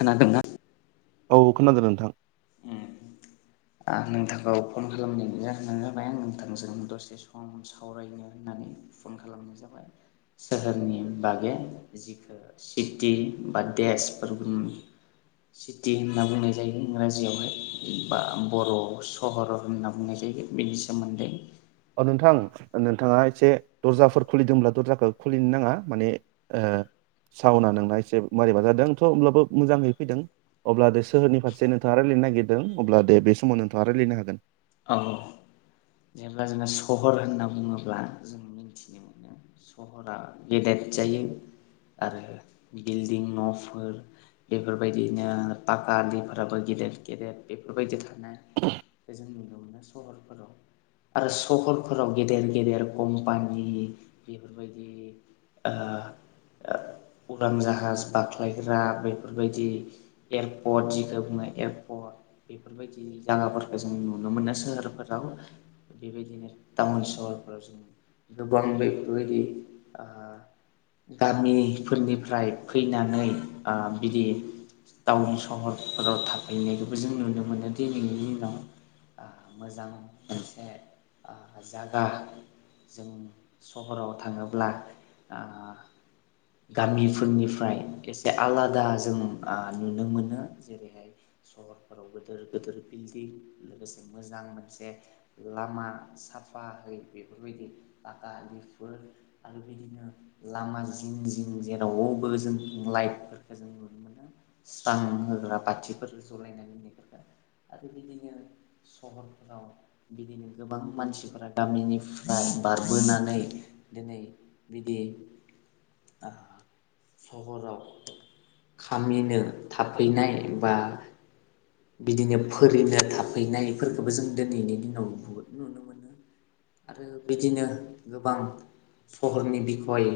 खोनादोंना औ खोनादों नोंथां। औ आं नोंथांखौ फन खालामनाय जाहोनानो जाबाय आं नोंथांजों दसे सम आं सावरायनो होननानै फन खालामनाय जाबाय सोहोरनि बागै जिखुनु सिटि बा देशफोर सिटि होनना बुंनाय जायो इंग्राजि जियावहाय बा बर' सहर' होनना बुंनाय जायो बेनि सोमोन्दै। अ नोंथां नोंथाङा एसे दर्जाफोर खुलिदोंब्ला दर्जाखौ खुलिनो नाङा माने ओ सावना नोंना एसे मारैबा जादों थ' होमब्लाबो मोजाङै फैदों। अब्ला दे सोहोरनि फारसे नोंथाङा रायलायनो नागिरदों अब्ला दे बे समाव नोंथाङा रायलायनो हागोन। औ जेब्ला जोना सहर होनना बुङोब्ला जों मिथिनो मोनो नो सहरा गेदेर जायो आरो बिल्डिं न'फोर बेफोरबायदिनो पाखा आलिफोराबो गेदेर गेदेर बेफोरबायदि थायो। थानाय जों नुनो मोनो सहरफोराव। आरो सहरफोराव गेदेर गेदेर कम्पानि बेफोरबायदि ओ उरां जाहाज बाख्लायग्रा बेफोरबायदि एयारपर्ट जिखौ बुङो एयारपर्ट बेफोरबायदि जायगाफोरखौ जों नु नुनो मोनो सोहोरफोराव बेबायदिनो टाउन सहरफोराव जों गोबां बेफोरबायदि ओ गामि फोरनिफ्राय फैनानै ओ बिदि टाउन सहरफोराव थाफैनायखौबो जों नुनो मोनो दि दिनैनि दिनाव। मोजां मोनसे जागा सहराव थाङोब्ला ओ गामिफोरनिफ्राय एसे आलादा जो ओ नुनो मोनो। जेरैहाय सहरफोराव गिदिर गिदिर बिल्डिं लोगोसे मोजां मोनसे लामा साफा है बेफोरबायदि फाखा आलिफोर आरो बिदिनो लामा जिं जिं जेरावबो जों लाइटफोरखौ जों नुनो मोनो। स्रां होग्रा बाथिफोर जलायना दोनायफोरखौ आरो बिदिनो सहर फोराव बिदिनो गोबां मानसिफोरा गामिनिफ्राय बारबोनानै दिनै बिदि सहराव खामिनो थाफैनाय बा बिदिनो फोरिनो थाफैनायफोरखौबो जों दिनैनि दिनाव बुहुद नुनो मोनो। आरो बिदिनो गोबां सहरनि बिखय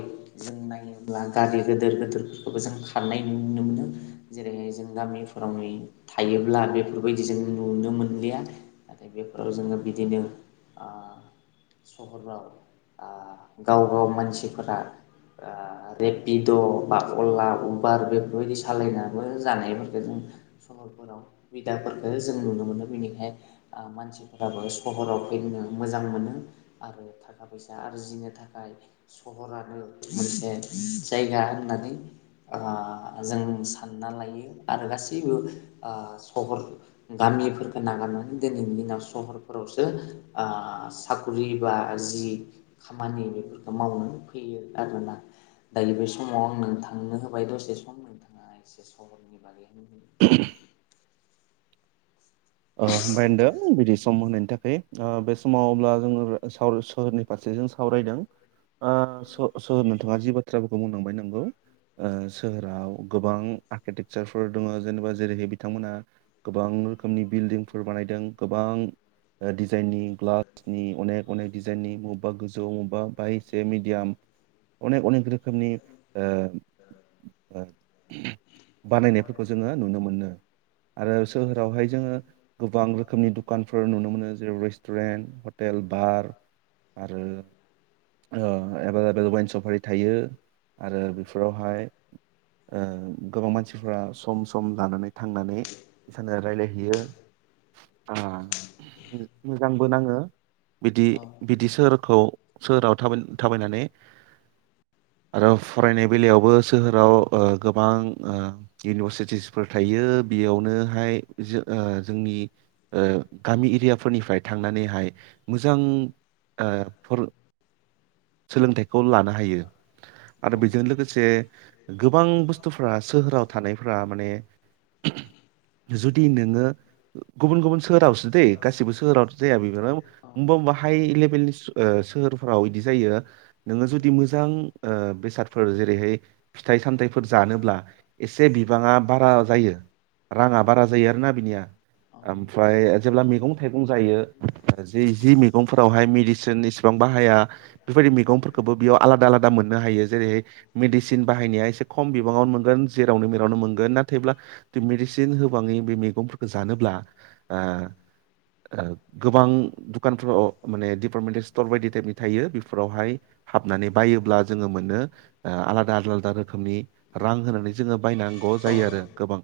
जों नायोब्ला गारि गिदिर गिदिरफोरखौबो जों खारनाय नुनो मोनो। जेरै जों गामिफोराव थायोब्ला बेफोरबायदि जों नुनो मोनलिया। नाथाय बेफोराव जों बिदिनो ओ सहराव ओ गाव-गाव मानसिफोरा ओ रेपिड' बा अला उबार बेफोरबायदि सालायनाबबो जानायफोरखौ जों सहरफोराव बिदाफोरखो जों नुनो मोनो बेनिखाय मानसिफोराबो सहराव फैनो मोजां मोनो आरो थाखा फैसा आरजिनो थाखाय सहरानो मोनसे जायगा होननानै आ जों सानना लायो आरो गासैबो आ सहर गामिफोरखो नागारनानै दिनैनि दिनाव सहरफोरावसो आ साकरि बा जि खामानि बेफोरखौ मावनानै फैयो आरोना। दायो बे समाव आं नोंथांनो होबाय दसे सम नोंथाङा एसे सहरनि बागै [unintelligible] होनबाय होनदों बिदि सम होनायनि थाखाय बे समाव अब्ला जोङो सावरा सहरनि फारसे जों सावरायदों आ सोर नोंथाङा जि बाथ्राफोरखौ बुंलांबाय नंगौ। सोहोराव गोबां आर्किटेक्सारफोर दङ जेनेबा जेरैहाय बिथांमोना गोबां रोखोमनि बिल्डिंफोर बानायदों गोबां डिजाइननि ग्लासनि अनेक अनेक डिजाइननि बबा गोजौ बबेबा बाय एसे मिडियाम अनेक अनेक रोखोमनि ओ बानायनायफोरखौ जोङो नुनो मोनो। आरो सोहोरावहाय जोङो गोबां रोखोमनि दुकानफोर नुनो मोनो जेरै रेस्टुरेन्ट हटेल बार आरो एबेल लेबोल वाइन सबफोर थायो आरो बेफोरावहाय ओ गोबां मानसिफ्रा सम सम लानानै थांनानै इसानि रायज्लायहैयो मोजांबो नाङो बिदि औ बिदि सोहोरखौ सोहोराव थाबाय थाबायनानै आरो फरायनाय बेलायावबो सोहोराव ओ गोबां ओ। इउनिभारसिटिसफोर थायो बेयावनोहाय जोंनि गामि एरियाफोरनिफ्राय थांनानैहाय मोजां आ फर [inaudible] सोलोंथाइखौ लानो हायो आरो औ बेजों लोगोसे गोबां बुस्थुफ्रा सोहोराव थानायफ्रा माने जुदि नोङो गुबुन गुबुन सोहोरावसो दैे गासिबो सोहोरावनो जाया बेबायदिनो औ बबा मबा हाइ लेभेलनि सोहोरफोराव बिदि जायो नोङो जुदि मोजां ओ बेसादफोर जेरैहाय फिथाइ सामथाइफोर फोर जानोब्ला एसे बिबाङा बारा जायो राङा बारा जायो आरोना बिनिया औ ओमफ्राय जेब्ला मैगं थाइगं जायो आरो जि जि मैगंफोरावहाय मेडिसिन इसिबां बाहाया बेफोरबायदि मैगंफोरखौबो बेयाव आलादा आलादा मोननो हायो जेरैहाय मेडिसिन बाहायनाया एसे खम बिबाङावनो मोनगोन जेरावनो मेरावनो मोनगोन नाथायब्ला। मेडिसिन होबाङै बे मैगंफोरखौ जानोब्ला ओ गोबां दुखानफोराव माने डपार्टमेन्टेल स्टर बायदि टाइपनि थायो बे बेफोरावहाय हाबनानै बायोब्ला जोङो मोनो आलादा आलादा रोखोमनि रां होनानै जोङो बायनांगौ जायो आरो गोबां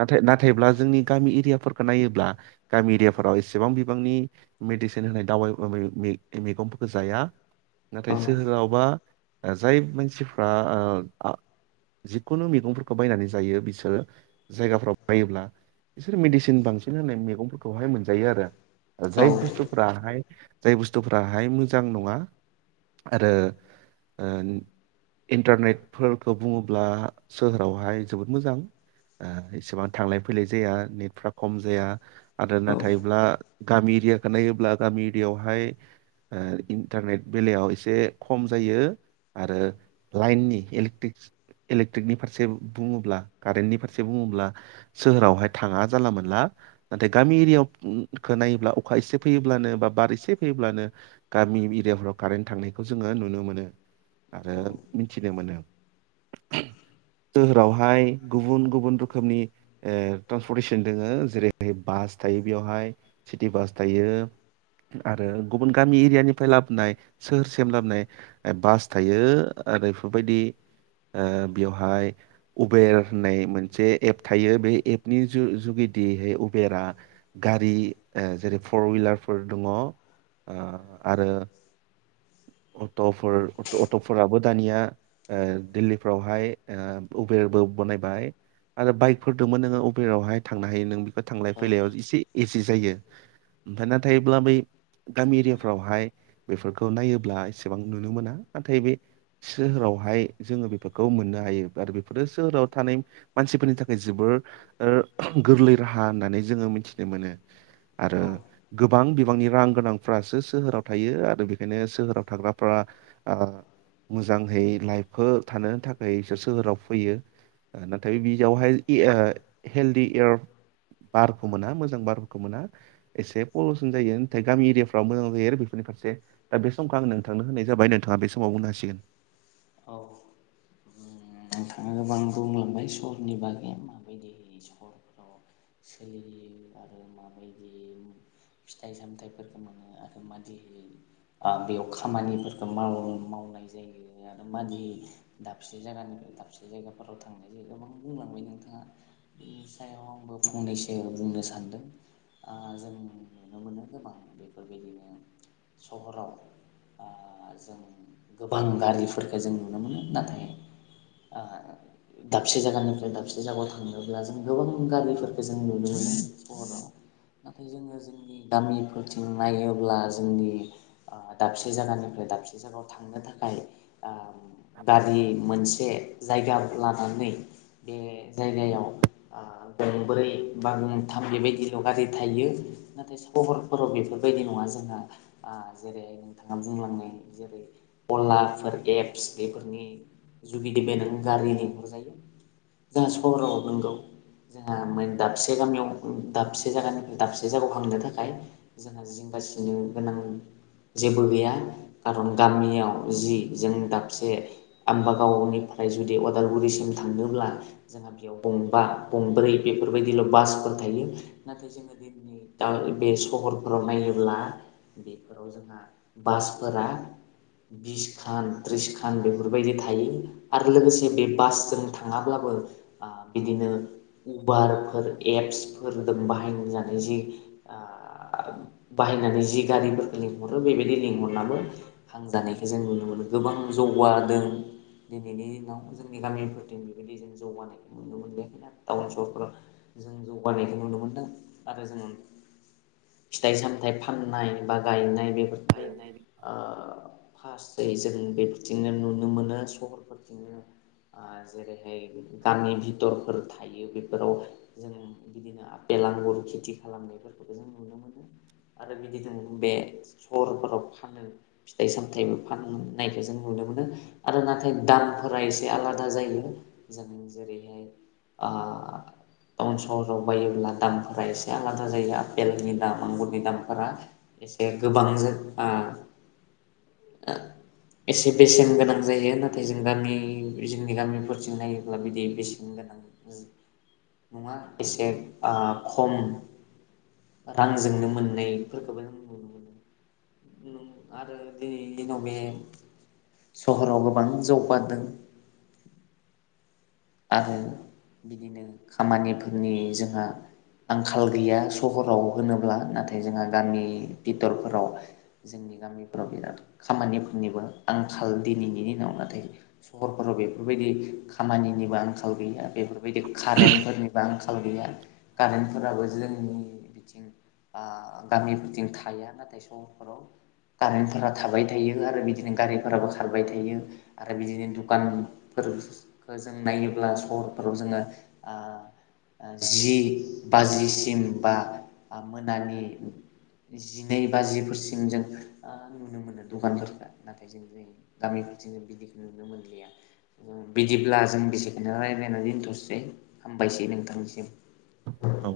नाथाय नाथायब्ला जोंनि गामि एरियाफोरखौ नायोब्ला गामि एरियाफोराव एसेबां बिबांनि मेडिसिन होनाय दावबाय मैगंफोरखौ जाया नाथाय औ सोहोरावबा जाय मानसिफ्रा ओ जिखुनु मैगंफोरखौ बायनानै जायो बिसोरो जायगाफ्राव बायोब्ला बिसोर मेडिसिन बांसिन होनाय मैगंफोरखौहाय मोनजायो आरो जाय बुस्थु फोराहाय जाय बुस्थुफोराहाय मोजां नङा आरो ओ इन्टारनेटफोरखौ बुङोब्ला। सोहोरावहाय जोबोद मोजां इसेबां थांलाय फैलाय जाया। नेटफ्रा खम जाया आरो नाथायब्ला। गामि एरियाखौ नायोब्ला गामि एरियायावहाय। इन्टारनेट बेलायाव एसे खम जायो। आरो लाइननि इलेक्ट्रिकसि इलेकट्रिकनि फारसे बुङोब्ला कारेन्टनि फारसे बुङोब्ला सोहोरावहाय थाङा जानला मोनला। नाथाय गामि एरियायाव खोनायोब्ला अखा एसे फैयोब्लानो बा बार एसे फैयोब्लानो गामि एरियाफ्राव कारेन्ट थांनायखौ जोङो नुनो मोनो आरो मिथिनो मोनो। सोहोरावहाय गुबुन गुबुन रोखोमनि ओ ट्रान्सपर्टेसन दङो जेरैहाय बास थायो बेवहाय सिटि बास थायो। आरो गुबुन गामि एरियानिफ्राय लाबोनाय सोहोरसिम लाबोनाय बास थायो आरो बादि ओ बेवहाय उबेर होननाय मोनसे एप थायो बे एप नि जु-जुगिदिहै उबेरा गारि ओ जेरै फर विलारफोर दङ ओ आरो अट'फोर अट' अट'फोराबो दानिया ओ दिल्लीफ्रावहाय ओ उबेरबो बनायबाय आरो बाइकफोर दोंबो नोङो उबेरावहाय थांनो हायो नों बो थांलाय फैलायाव एसे एस से जायो ओमफ्राय नाथायब्ला बै गामि एरियाफ्रावहाय बेफोरखौ खौ नायोब्ला एसेबां नुनो मोना नाथाय बे सोहोरावहाय जोङो बेफोरखौ मोननो हायो आरो बे फोरो सोहोराव थानाय मानसिफोरनि थाखाय जोबोर ओ गोरलै राहा होननानै जोङो मिथिनो मोनो। आरो औ गोबां बिबांनि रां गोनांफ्रासो सोहोराव थायो आरो बे खायनो सोहोराव थाग्राफ्रा आ मोजांहै लाइफखो थानो थाखाय सो सोहोराव फैयो। आ नाथाय बियावहाय इ ओ हेलदि एयार बारखौ मोना मोजां बारखौ मोना। एसे पलिउसन जायो नाथाय गामि एरियाफ्राव मोजां जायो आरो बेफोरनि फारसे। दा बे समखौ आं नोंथांनो होनाय जाबाय नोंथाङा बे समाव बुंनो हसिगोन। औ उम नोंथाङा गोबां बुंलांबाय सहरनि बागै माबायदिहै सहर आव सोलियो आरो माबायो दि फिथाइ सामथफोरखौ मोनो आरो मान आ बेयाव खामानिफोरखौ माव मावनाय जायो आरो मादि दाबसे जायगानिफ्राय दाबसे जायगाफोराव थांनाय जायो गोबां बुंलांबाय नोंथाङा। बेनि सायाव आंबो फंनैसो बुंनो सानदों। आ जों नुनो मोनो गोबां बेफोरबायदिनो सहराव आ जों गोबां गारि फोरखो जों नुनो मोनो नाथाय आ दाबसे जायगानिफ्राय दाबसे जायगायाव थांनोब्ला जों गोबां गारिफोरखौ जों नुनो मोनो। सहराव नाथाय जोङो जोंनि गामिफोरथिं नायोब्ला जोंनि ओ दाबसे जायगानिफ्राय दाबसे जायगायाव थांनो थाखाय आ गारि मोनसे जायगा लानानै बे जायगायाव आ गंब्रै बा गंथाम बेबायदिल' गारि थायो। नाथाय सहरफोराव बेफोरबायदि नङा जोंहा आ जेरै नोंथाङा बुंलांनाय जेरै अलाफोर एपस बेफोरनि जुगिदि बेद गारि लिंहरजायो। जों सहराव नोंगौ। जोंहा मोन दाबसे गामियाव दाबसे जायगानिफ्राय दाबसे जायगायाव थांनो थाखाय जोंहा जिंगासिनो गोनां जेबो गैया खारन गामियाव जि जों दाबसे आम्बागावनिफ्राय जुदि अदालगुरिसिम थांनोब्ला जों जोंहा बेयाव गंबा गंब्रै बेफोरबायदिल' बासफोर थायो नाथाय जों दा बे सहरफोराव नायोब्ला बेफोराव बेफोराव जोंहा बासफोरा बिस खान त्रिस खान बेफोरबायदि थायो आरो लोगोसे बे बासजों थाङाब्लाबो आ बिदिनो उबारफोर एप्सफोरदो बाहायजानाय जि आ बाहायनानै जि गारिफोरखौ लिंहरो बेबायदि लिंहरनानै थांजानायखौ जों नु नुनो मोनो गोबां जौगादों दिनैनि दिनाव जोंनि गामिफोरथिं बेबायदि बिदिनो जौगानायखौ नुनो मोनदों टाउन सहरफोराव। जों जौगानायखौ नुनो मोनदों नाथाय जोंङो फिथाइ सामथाइ फाननाय बा गायनाय बेफोरखौबो ओ फास्स्ट जै जों बेफोरदिनो नुनो मोनो सहरफोरथिंबो आ जेरैहाय गामि भिथरफोर थायो बेफोराव जों बिदिनो आपेल आंगुरु खेथि खालामनायफोरखौ जों नुनो मोनो। आरो बिदिजों बे सहरफोराव फानो फिथाइ सामथाइबो फाननायखौ जों नुनो मोनो आरो नाथाय दामफोरा एसे आलादा जायो जों जों जेरैहाय आ टाउन सहराव बायोब्ला दामफोरा एसे आलादा जायो आपेलनि दाम आंगुरनि दामफोरा। एसे गोबां जों ओ [inaudible] एसे बेसेन गोनां जायो नाथाय जों गामि जोंनि गामिफोरथिं नायोब्ला बिदि बेसेन गोनां नङा एसे ओ खम रांजोंनो मोननायफोरखौबो जों नुनो मोनो नों आरो दिनैनि दिनाव बे सहरावल गोबां जौगारदों। ओं बिदिनो खामानिफोरनि जोंहा आंखाल गैया सहराव होनोब्ला नाथाय जोंहा गामि बिथरफोराव जोंनि गामिफोराव बिराद खामानिफोरनिबो आंखाल दिनैनि दिनाव नाथाय सहरफोराव बेफोरबायदि खामानि निबो आंखाल गैया बेफोरबायदि कारेन्टफोरनिबो आंखाल गैया। कारेन्टफोराबो जोंनि बिथिं आ गामिफोरथिं थाया नाथाय सहरफोराव कारेन्टफोरा थाबाय थायो आरो बिदिनो गारिफोराबो खारबाय थायो। आरो बिदिनो दुखानफोर जों नायोब्ला सहरफोराव जोङो आ आ जि बाजिसिम बा आ मोनानि जिनै बाजिफोरसिम जों आ नुनोमोनो दखानफोरखौ नाथाय जों गामिफोरथिं बिदि नुनो मोनलिया बिदिब्ला जों बिसिखोनो रायज्लायनानै दोनथ'सै हामबायसै नोंथांनिसिम। औ।